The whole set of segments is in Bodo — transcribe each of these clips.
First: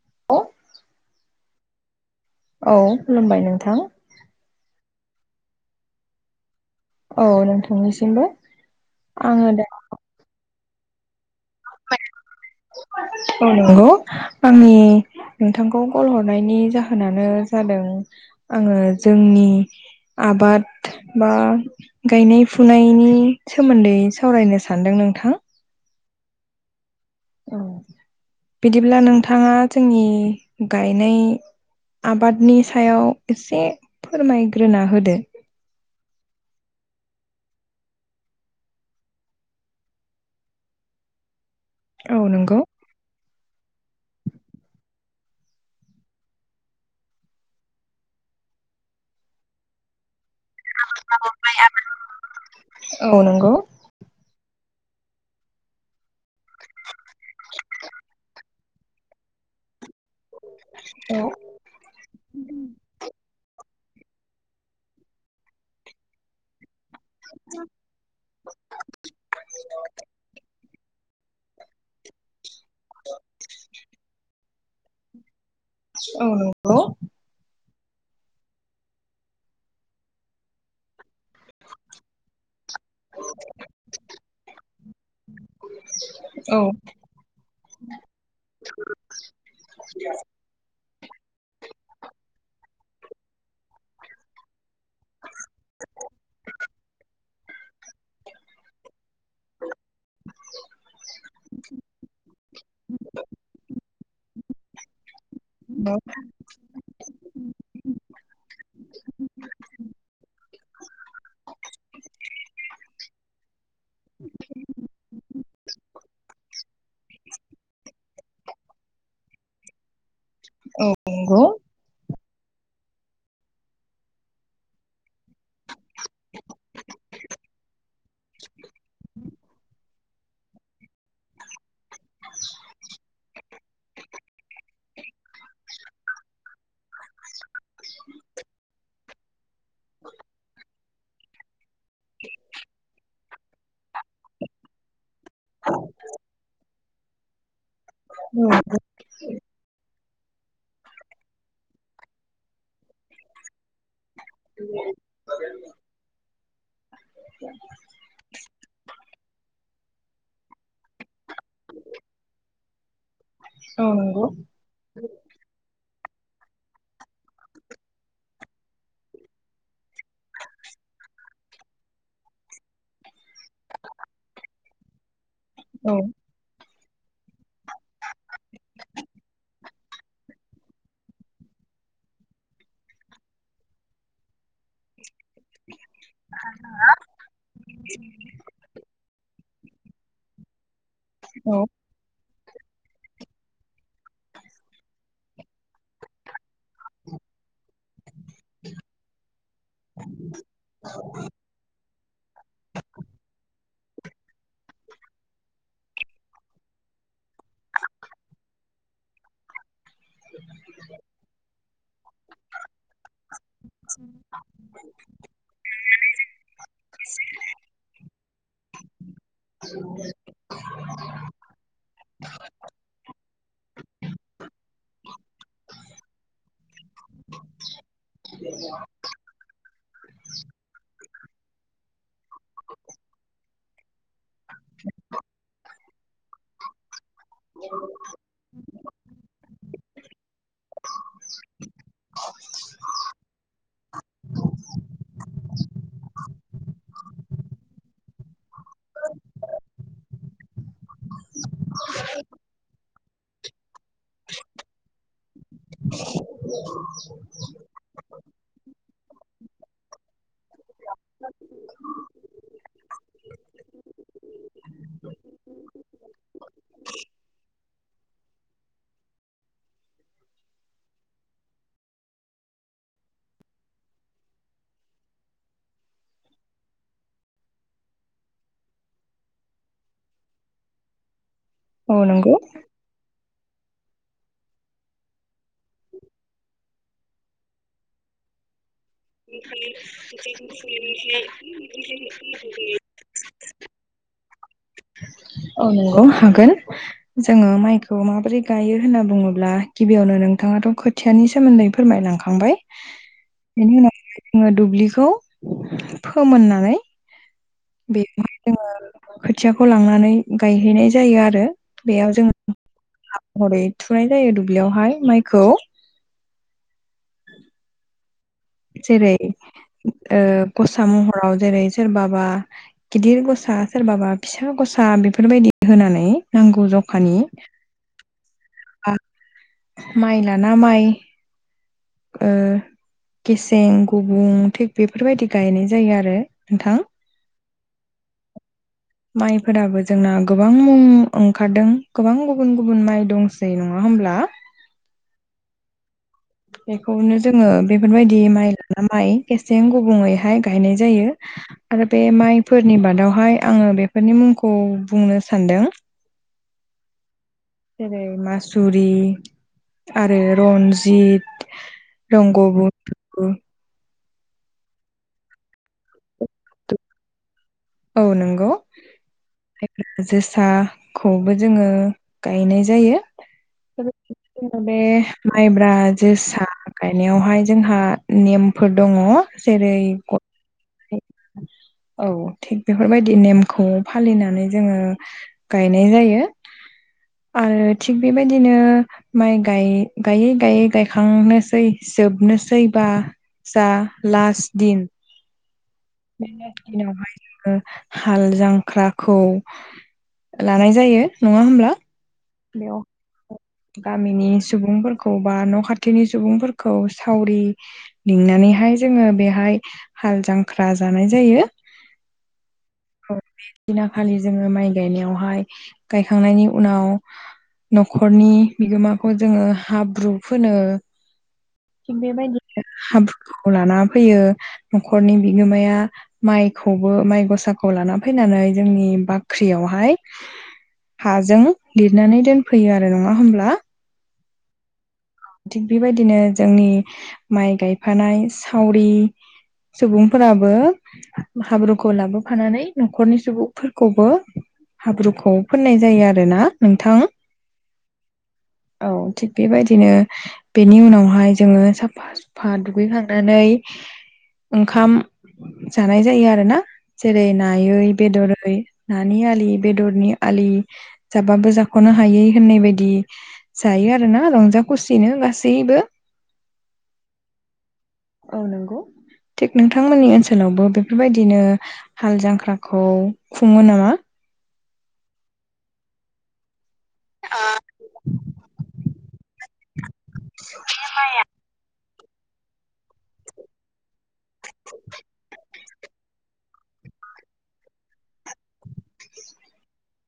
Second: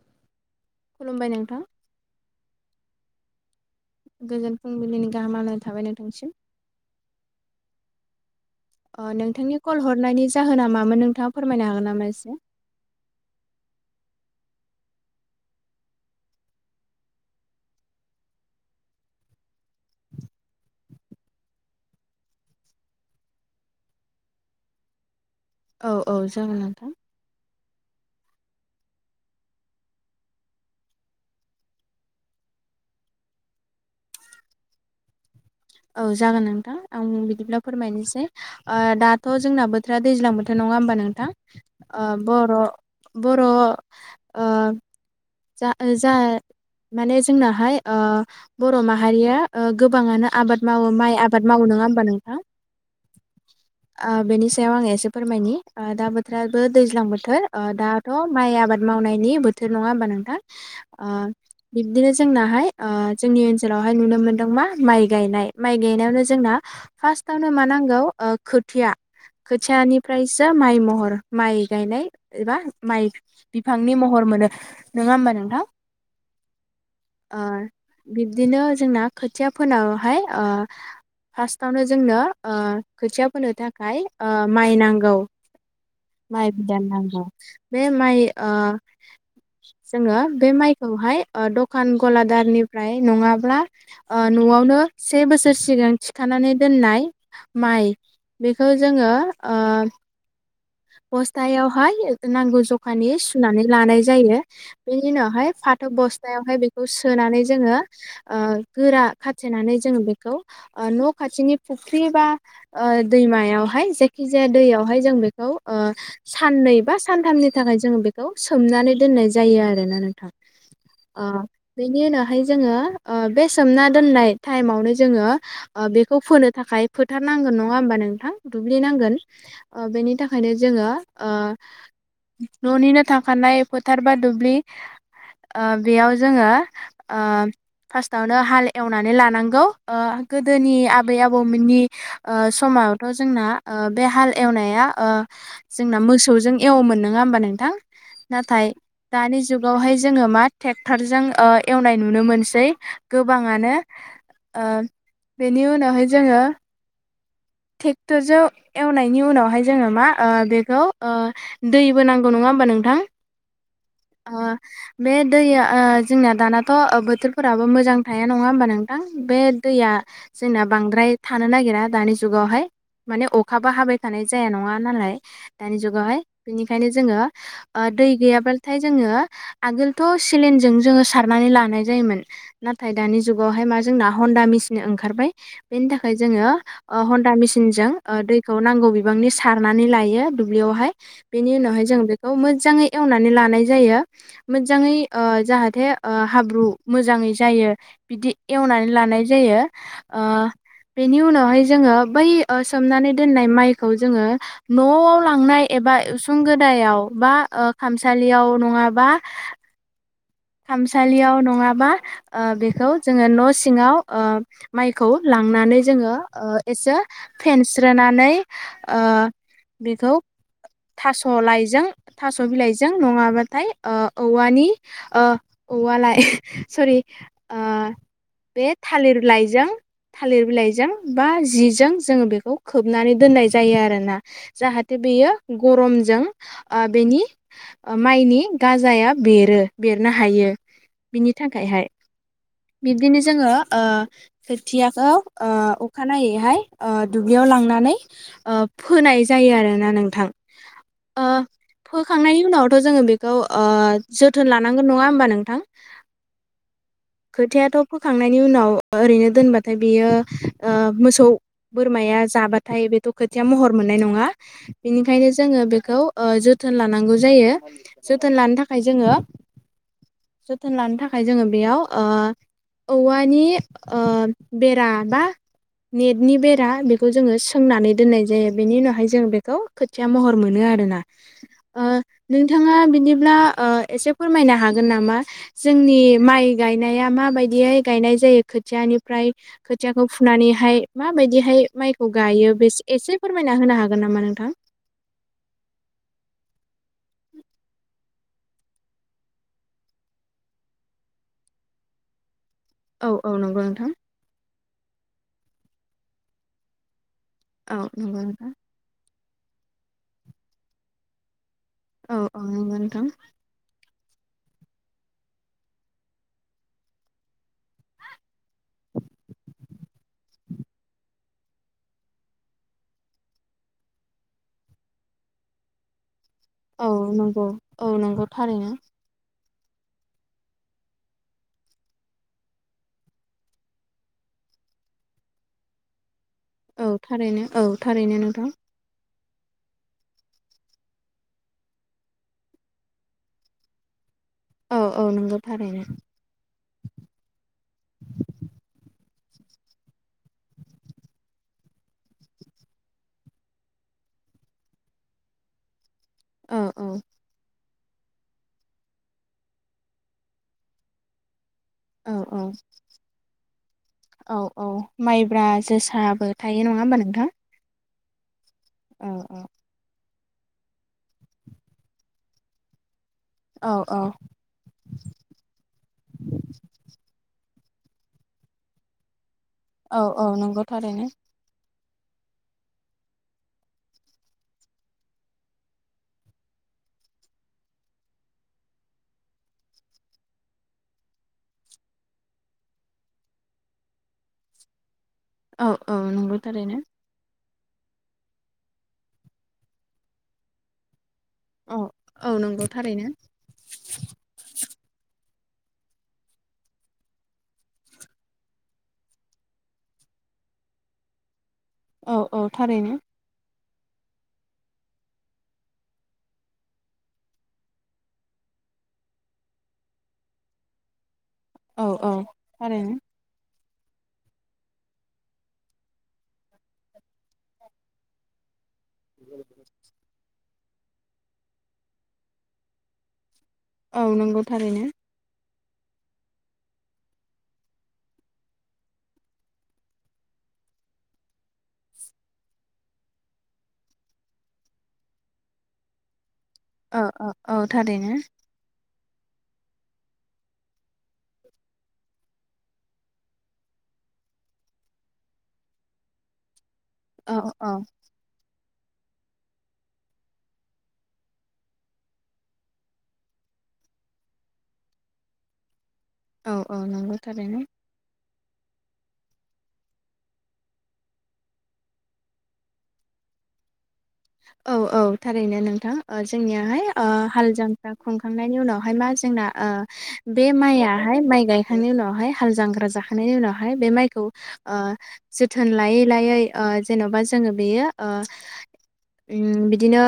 [unintelligible] खुलुमबाय नोंथां औ खुलुमबाय नोंथां गोजोन फुंबिलिनि गाहामालाय थाबाय नोंथांसिम औ नोंथांनिसिमबो अ आङो नोंथांनि दा कल हरनायनि जाहोना मामोन नोंथां औ नंगौ आंनि नोंथांखौ कल हरनायनि जाहोनानो जादों आङो जों नि आबाद बा गायनाय फुनायनि सोमोन्दै सावरायनो सानदों नोंथां औ औ जागोन नोंथां औ बिदिब्ला नोंथाङा जोंनि गायनाय आबादनि सायाव एसे फोरमायग्रोना होदो औ जागोन नोंथां आं बिदिब्ला फोरमायनोसै ओ दाथ' जोंना बोथोरा दैज्लां बोथोर नङा होमबा नोंथां ओ औ बर' नंगौ बर' ओ जा जा माने जोंनाहाय ओ बर' माहारिया ओ गोबाङानो आ मावो माइ आबाद मावो नङा होमबा नोंथां औ नंगौ ओ बेनि सायाव आं एसे फोरमायनि ओ दा बोथोराबो दैज्लां बोथोर ओ दाथ' माइ आबाद मावनायनि बोथोर नङा होमबा नोंथां आ औ बिबदिनो जोंनाहाय ओ जोंनि ओन सोलावहाय नुनो मोन्दों मा माइ गायनाय माइ गायनायावनो जोंना फार्स्टावनो मा नांगौ खोथिया खोथियानिफ्रायसो माइ म हर माइ गायनाय एबा माइ बिफांनि महर मोनो नङा होमबा नोंथां औ नंगौ ओ बिब्दिनो जोंना खोथियाफोनावहाय आ फार्स्टावनो जोंनो आ खोथिया फोनो थाखाय ओ माइ नांगौ। माइ औ बिदान नांगौ बे माइ आ जोङो बे माइ खौहाय दखान गलादारनिफ्राय नङाब्ला न'आवनो से बोसोर सिगां थिखानानै दोननाय माइ बेखौ जोङो आ बस्थायावहाय नांगौ जखानि सुनानै लानाय जायो बे उनावहाय फाथो बस्थायावहाय बेखौ सोनानै जोङो आ गोरा खाथेनानै जों बेखौ न' खाथिनि फुख्रि बा ओ दैमायावहाय जायखि जाया दैयावहाय जों बेखौ ओ साननै बा सानथामनि थाखाय जोङो बेखौ सोमनानै दोननाय जायो आरोना नोंथां। आ नंगौ बेनि उनाव हाय जोङो ओ बे सोमना दोननाय टाइमावनो जोङो ओ बेखौ फोनो थाखाय फोथार ना गोन नंङा होमबा नोंथां दुब्लि नांगोन बेनि थाखाय यनो जोंङो ओ न'निनो थाखानाय फोथार बा दुब्लि ओ बेयाव जोङो ओ फार्स्टावनो हाल एवनानै लानांगौ ओ गोदोनि आबै आबौमोननि ओ सम मायावथ जोंना ओ बे हाल एवनाया ओ जोंना मोसौजों एवोमोन नङा होमबा नोंथां औ नाथाय दानि जुगावहाय जोङो मा ट्रेक्टरजों ओ एवनाय नुनो मोनसै गोबाङानो ओ बेनि उनावहाय जोङो टेक्टरजो एवनायनि उनावहाय जोङो मा बेखौ ओ दैबो नांगौ नङा होमबा नोंथां। औ नंगौ आ बे दैआ ओ जोंना दानाथ' बोथोरफोराबो मोजां थाया नङा होमबा नोंथां बे दैया जोंना बांद्राय थानो नागिरा दानि जुगावहाय माने अखाबा हाबाय थानाय जाया नङा नालाय दानि औ जुगावहाय बेनिखायनो जोङो ओ दै गैयाब्लाथाय जोङो आगोलथ सिलिनजों जोङो सारनानै लानाय जायोमोन नाथाय दानि जुगावहाय मा जोंना हन्दा मेचनो ओंखारबाय बेनि थाखाय जोङो ओ हन्दा मेसिनजों ओ दैखौ नांगौ बिबांनि सारनानै लायो दुब्लियावहाय बेनि औ उनावहाय जों बेखौ मोजाङै एवनानै लानाय जायो मोजाङै ओ जाहाथे हाब्रु मोजाङै जायो बिदि एवनानै लानाय जायो ओ बेनि उनावहाय जोङो बै ओ सोमनानै दोनाय मायखौ जोङो न'आव लांनाय एबा उसुं गोदा याव बा ओ खामसालियाव नङाबा खामसालियाव नङाबा ओ बेखौ जोङो न' सिङाव ओ माइखौ लां नानै जोङो ओ एसे फेनस्रोनानै ओ बिखौ थास' लाइजों थास' बिलाइजों नङाबाथाय ओ औवानि ओ औवालाय सरि बे थालिर लाइजों थालिर बिलाइजों बा जिजों जोङो बेखौ खोबनानै दोननाय जायो आरोना जाहाथे बेयो गरमजों ओ बेनि ओ माइनि गाजाया बेरो। बेरनो हायो बिनि थाखायहाय बिब्दिनो जोङो ओ खोथियाखौ ओ अखानायैहाय ओ दुब्लियाव लांनानै फोनाय जायो आरोना नोंथां। ओ फोखांनायनि उनावथ' जोङो बेखौ ओ जो थोन लानांगोन नङा होमबा नोंथां [unintelligible] खोथियाथ' फोखांनायनि उनाव ओरैनो दोनबाथाय बियो ओ मोसौ बोरमाया जाबाथाय बेथ' खोथिया महर मोननाय नङा बेनिखायनो जोङो बेखौ जोथोन लानांगौ जायो। जोथोन लानो थाखाय जोङो [unintelligible] जोथोन लानो थाखाय जोङो बेयाव ओ औवानि ओ बेरा बा नेटनि बेरा बेखौ जोङो सोंनानै दोननाय जायो बेनि उनावहाय जों बेखौ खोथिया महर मोनो आ रोना ओ औ नंगौ नोंथाङा बिदिब्ला ओ एसे फोरमायनो हागोन नामा जोंनि माइ गायनाया माबायदिहाय गायनाय जायो खोथियानिफ्राय खोथियाखौ फुनानैहाय माबायदिहाय माइखौ गायो बेस एसे फोरमायना होनो हागोन नामा नोंथां? औ नोंगौ हागोन जोङो माइखौ माबोरै गायो होनना बुङोब्ला गिबियावनो नों थाङाथ' खोथियानि सोमोन्दै फोरमायलांखांबाय औ औ नंगौ बेनि नोंथां। उनाव जोङो दुब्लिखौ फोमोननानै औ नंगौ बेवहाय नोंथां। जोङो खोथियाखौ लांनानै गायहैनाय जायो आरो। बेयाव औ जों औ नोंगो नोंथां। महरै थुनाय जायो दुब्लियावहाय माइखौ जेरै ओ गसा मह हराव जेरै सोरबाबा गिदिर गसा सोरबाबा फिसा गसा बेफोरबायदि होनानै नांगौ औ जखानि नंगौ औ नंगौ थारैनो आ माइ लाना माइ ओ गेसें गुबुं थिग बेफोरबायदि गायनाय जायो आरो। नोंथां औ थारैनो औ थारैनो नोंथां। माइफोराबो जोंना गोबां मुं ओंखारदों गोबां गुबुन गुबुन माइ दंसै नङा होमब्ला। औ औ नोंगौ थारैनो। बेखौनो जोङो बेफोरबायदि माइ लाना माइ गेसें गुबुंङैहाय गायनाय जायो। आरो बे माइफोरनि बादावहाय आङो बेफोरनि मुंखौ बुंनो सानदों। औ औ। जेरै मासुरि आरो रन्जित औ रंग औ बन्दु औ औ माइब्रा जोसाबो थायो नङा होमबा नोंथां? औ नोंगौ। औ औ। जोसाखौबो जोङो गायनाय जायो। औ औ जों बे माइब्रा जोसा गायनायावहाय जोंहा नेमफोर दङ जेरै औ औ नोंगौ गसाइ थारैनो। औ थिग बेफोरबायदि नेमखौ फालिनानै जोङो गायनाय जायो। आरो थिग बेबायदिनो माइ गायै गायै गायै गायखांनोसै जोबनोसैबा जा लास्ट दिन औ औ नंगौ बे थारैनो दिनावहाय ओ हाल जांख्राखौ लानाय जायो नङा होमब्ला? औ औ नोंगौ बेयाव थारैनो गामिनि सुबुंफोरखौ बा न' खाथिनि सुबुंफोरखौ सावरि लिंना नैहाय जोङो बेहाय हाल जांख्रा जानाय जायो। औ औ थारैनो। दिना खालि जोङो माइ गायनायावहाय गायखांनायनि उनाव नख' खरनि बिगोमाखौ जोङो हाब्रु फोनो औ थिग औ बेबायदि थारैनो हाब्रु लाना फैयो न'खरनि बिगोमाया माइखौबो माइ गसाखौ लाना फैनानै जोंनि बाख्रियावहाय हाजों लिरनानै दोनफैयो आरो नङा होमब्ला? औ नंगौ थारैनो। थिग बेबायदिनो जोंनि माइ गायफानाय सावरि सुबुंफोराबो हाब्रुखौ लाबोफानानै न'खरनि सुबुंफोरखौबो हाब्रुखौ फोननाय जायो आरो ना औ औ औ थारैनो औ थिग बेबायदिनो बेनि उनावहाय जोङो साफा सुफा दुगैखांनानै ओंखाम जानाय जायो आरो ना जेरै औ औ नायै बेदरै नानि आलि बेदरनि आलि जाबाबो जाख'नो हायै होननाय बायदि जाय आरो ना रंजा खुसिनो गासैबो औ औ नंगौ थारैनो। औ नंगौ थिग नोंथांमोननि ओनसोलावबो बेफोरबायदिनो हाल जांख्राखौ खुङो नामा? औ औ थारैनो नोंथां जोंनियाहाय हाल जांफ्रा खुंखांनायनि उनावहाय मा जोंना बे माइआाहाय माइ गायखांनायनि उनाव हाल थांग्रा जाखांनायनि उनावहाय बे माइखौ ओ जोथोन लायै लायै ओ जेनेबा जोङो बेयो बिदिनो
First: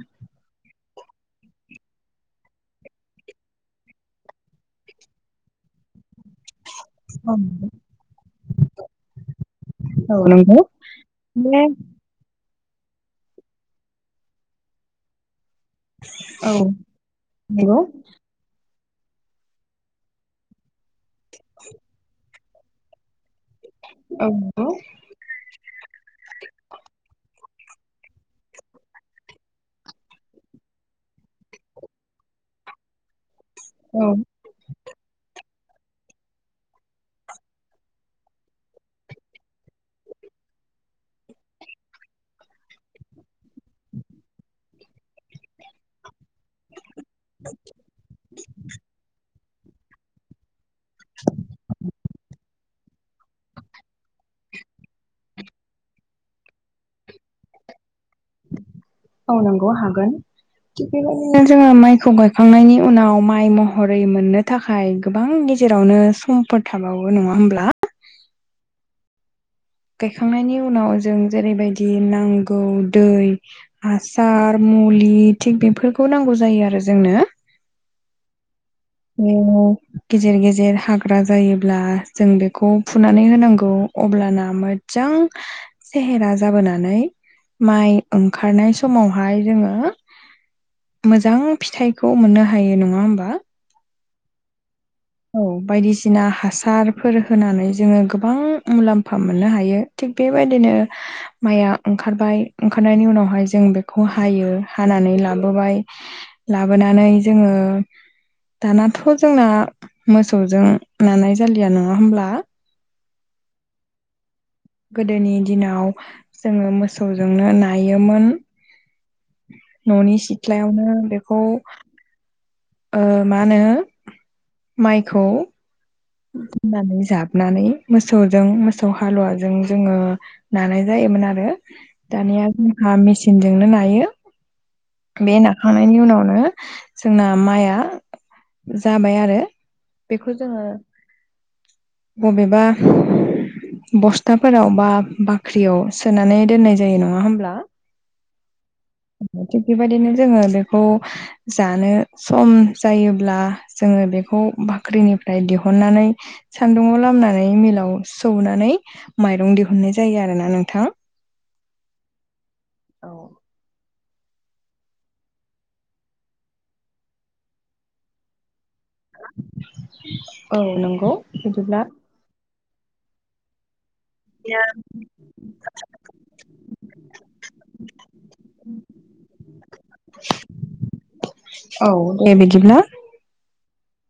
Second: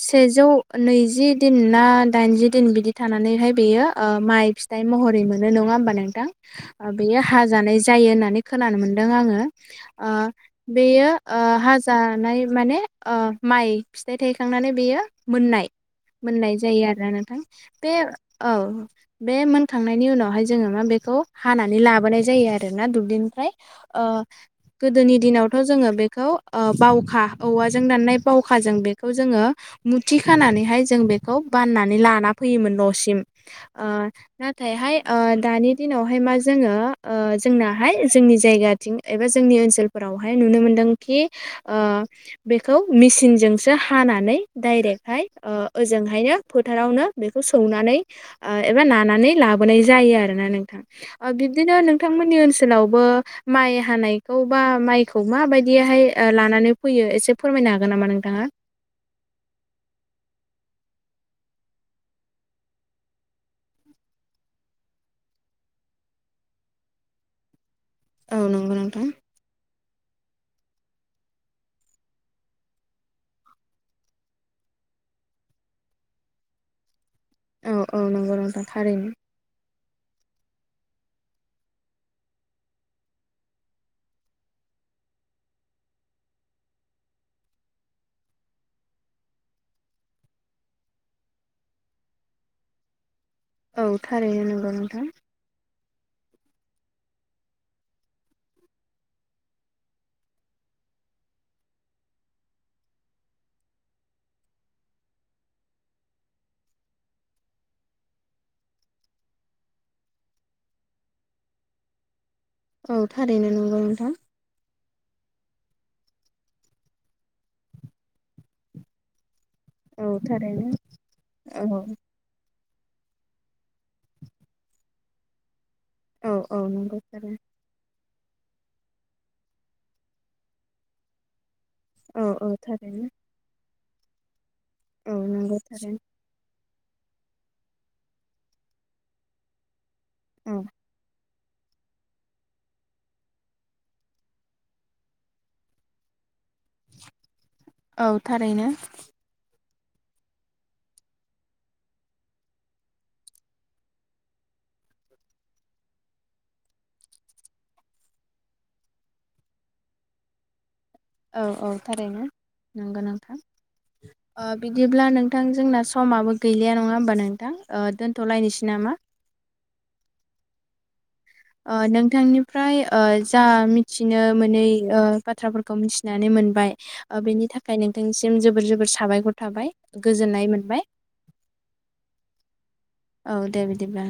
सेजौ नैजि दिन ना दाइनजि दिन बिदि थानानै ओमफ्राय बेयो माइ फिथाइ महरै मोनो नङा होमबा नोंथां बेयो औ हाजानाय जायो होननानै खोनानो मोनदों आङो नंगौ बेयो बे हाजानाय माने माइ फिथाइ थायखांनानै बेयो मोननाय औ मोननाय जायो आरोना नोंथां नंगौ बे औ बे मोनखांनायनि उनावहाय जोङो मा बेखौ हानानै लाबोनाय जायो आरोना दुब्लिनिफ्राय औ नंगौ गोदोनि दिनावथ' जोङो बेखौ बावखा औवा जों दाननाय बावखा जों बेखौ जोङो मुथि खानानैहाय जों बेखौ बाननानै लाना फैयोमोन। न'सिम औ नाथायहाय दानि दिनावहाय मा जोङो जोंनाहाय जोंनि जायगाथिं एबा जोंनि ओनसोलफोरावहाय नुनो मोन दोंखि बेखौ मिसिनजोंसो हानानै डाइरेक्टहाय ओजोंहायनो फोथारावनो बेखौ सौनानै एबा नानानै लाबोनाय जायो आरोना नोंथां। बिब्दिनो नोंथांमोननि ओनसो लावबो माइ हानायखौ बा माइखौ माबायदिहाय लानानै फैयो एसे फोरमायनो हागोन नामा नोंथाङा? औ नंगौ हागोन थिग बेबायदिनो जोङो माइखौ गायखांनायनि उनाव माइ महरै मोननो थाखाय गोबां गेजेरावनो समफोर थाबावो नङा होमब्ला औ नंगौ नोंथां। गायखांनायनि उनाव जों जेरैबायदि नांगौ दै हासार मुलि थिग बेफोरखौ नांगौ जायो आरो जोंनो। औ औ नंगौ नोंथां। थारैनो। ए गेजेर गेजेर जे हाग्रा जायोब्ला जों बेखौ फुनानै होनांगौ अब्लाना मोजां सेहेरा जाबोनानै माइ ओंखारनाय समावहाय जोङो मोजां फिथाइखौ मोननो हायो नङा होमबा औ थारैनो नोंगौ नोंथां। औ बायदिसिना हासारफोर होनानै जोङो गोबां मुलाम्फा मोननो हायो। थिग बेबायदिनो माइया ओंखारबाय ओंखारनायनि उनावहाय जों बेखौ हायो हानानै लाबाय लाबोनानै जोङो दानाथ' जोंना मोसौजों नानाय जालिया नङा होमब्ला। औ थारैनो नंगौ नोंथां। गोदोनि दिनाव जोङो मोसौजोंनो नायोमोन। न'नि औ थारैनो। सिथ्लायावनो बेखौ औ मा होनो माइखौ औ औ नंगौ [inaudible] थारैनो। जाबनानै मोसौजों मोसौ हालुवाजों जोङो नानाय जायोमोन आरो। औ दानिया औ जोंहा थारैनो। मेचिनजोंनो नायो। औ बे नंगौ थारैनो नाखांनायनि उनावनो जोंना माइआ जाबाय आरो बेखौ जोङो औ। मबेबा बस्थाफोराव बा बाख्रियाव सोनानै दोननाय जायो नङा होमब्ला औ थारैनो। बेबायदिनो जोङो बेखौ जानो सम जायोब्ला जोङो बेखौ बाख्रिनिफ्राय दिहु ननानै सान्दुङाव लामनानै मिलाव सौनानै माइरं दिहुननाय जायो आरोना नोंथां। औ औ थारैनो नोंगो औ नोंथां। [inaudible] बिदिब्ला नोंथां जोंना समाबो गैलिया नङा होमबा नोंथां दोन्थ'लायनोसै नामा? औ नंगौ बिदिब्ला नोंथांनिफ्राय आ जा मिथिनो मोनै बाथ्राफोरखौ मिथिनानै मोनबाय बेनि थाखाय नोंथांनिसिम जोबोर जोबोर साबायखर थाबाय गोजोननाय मोनबाय। औ दे बिदिब्ला औ दे बिदिब्ला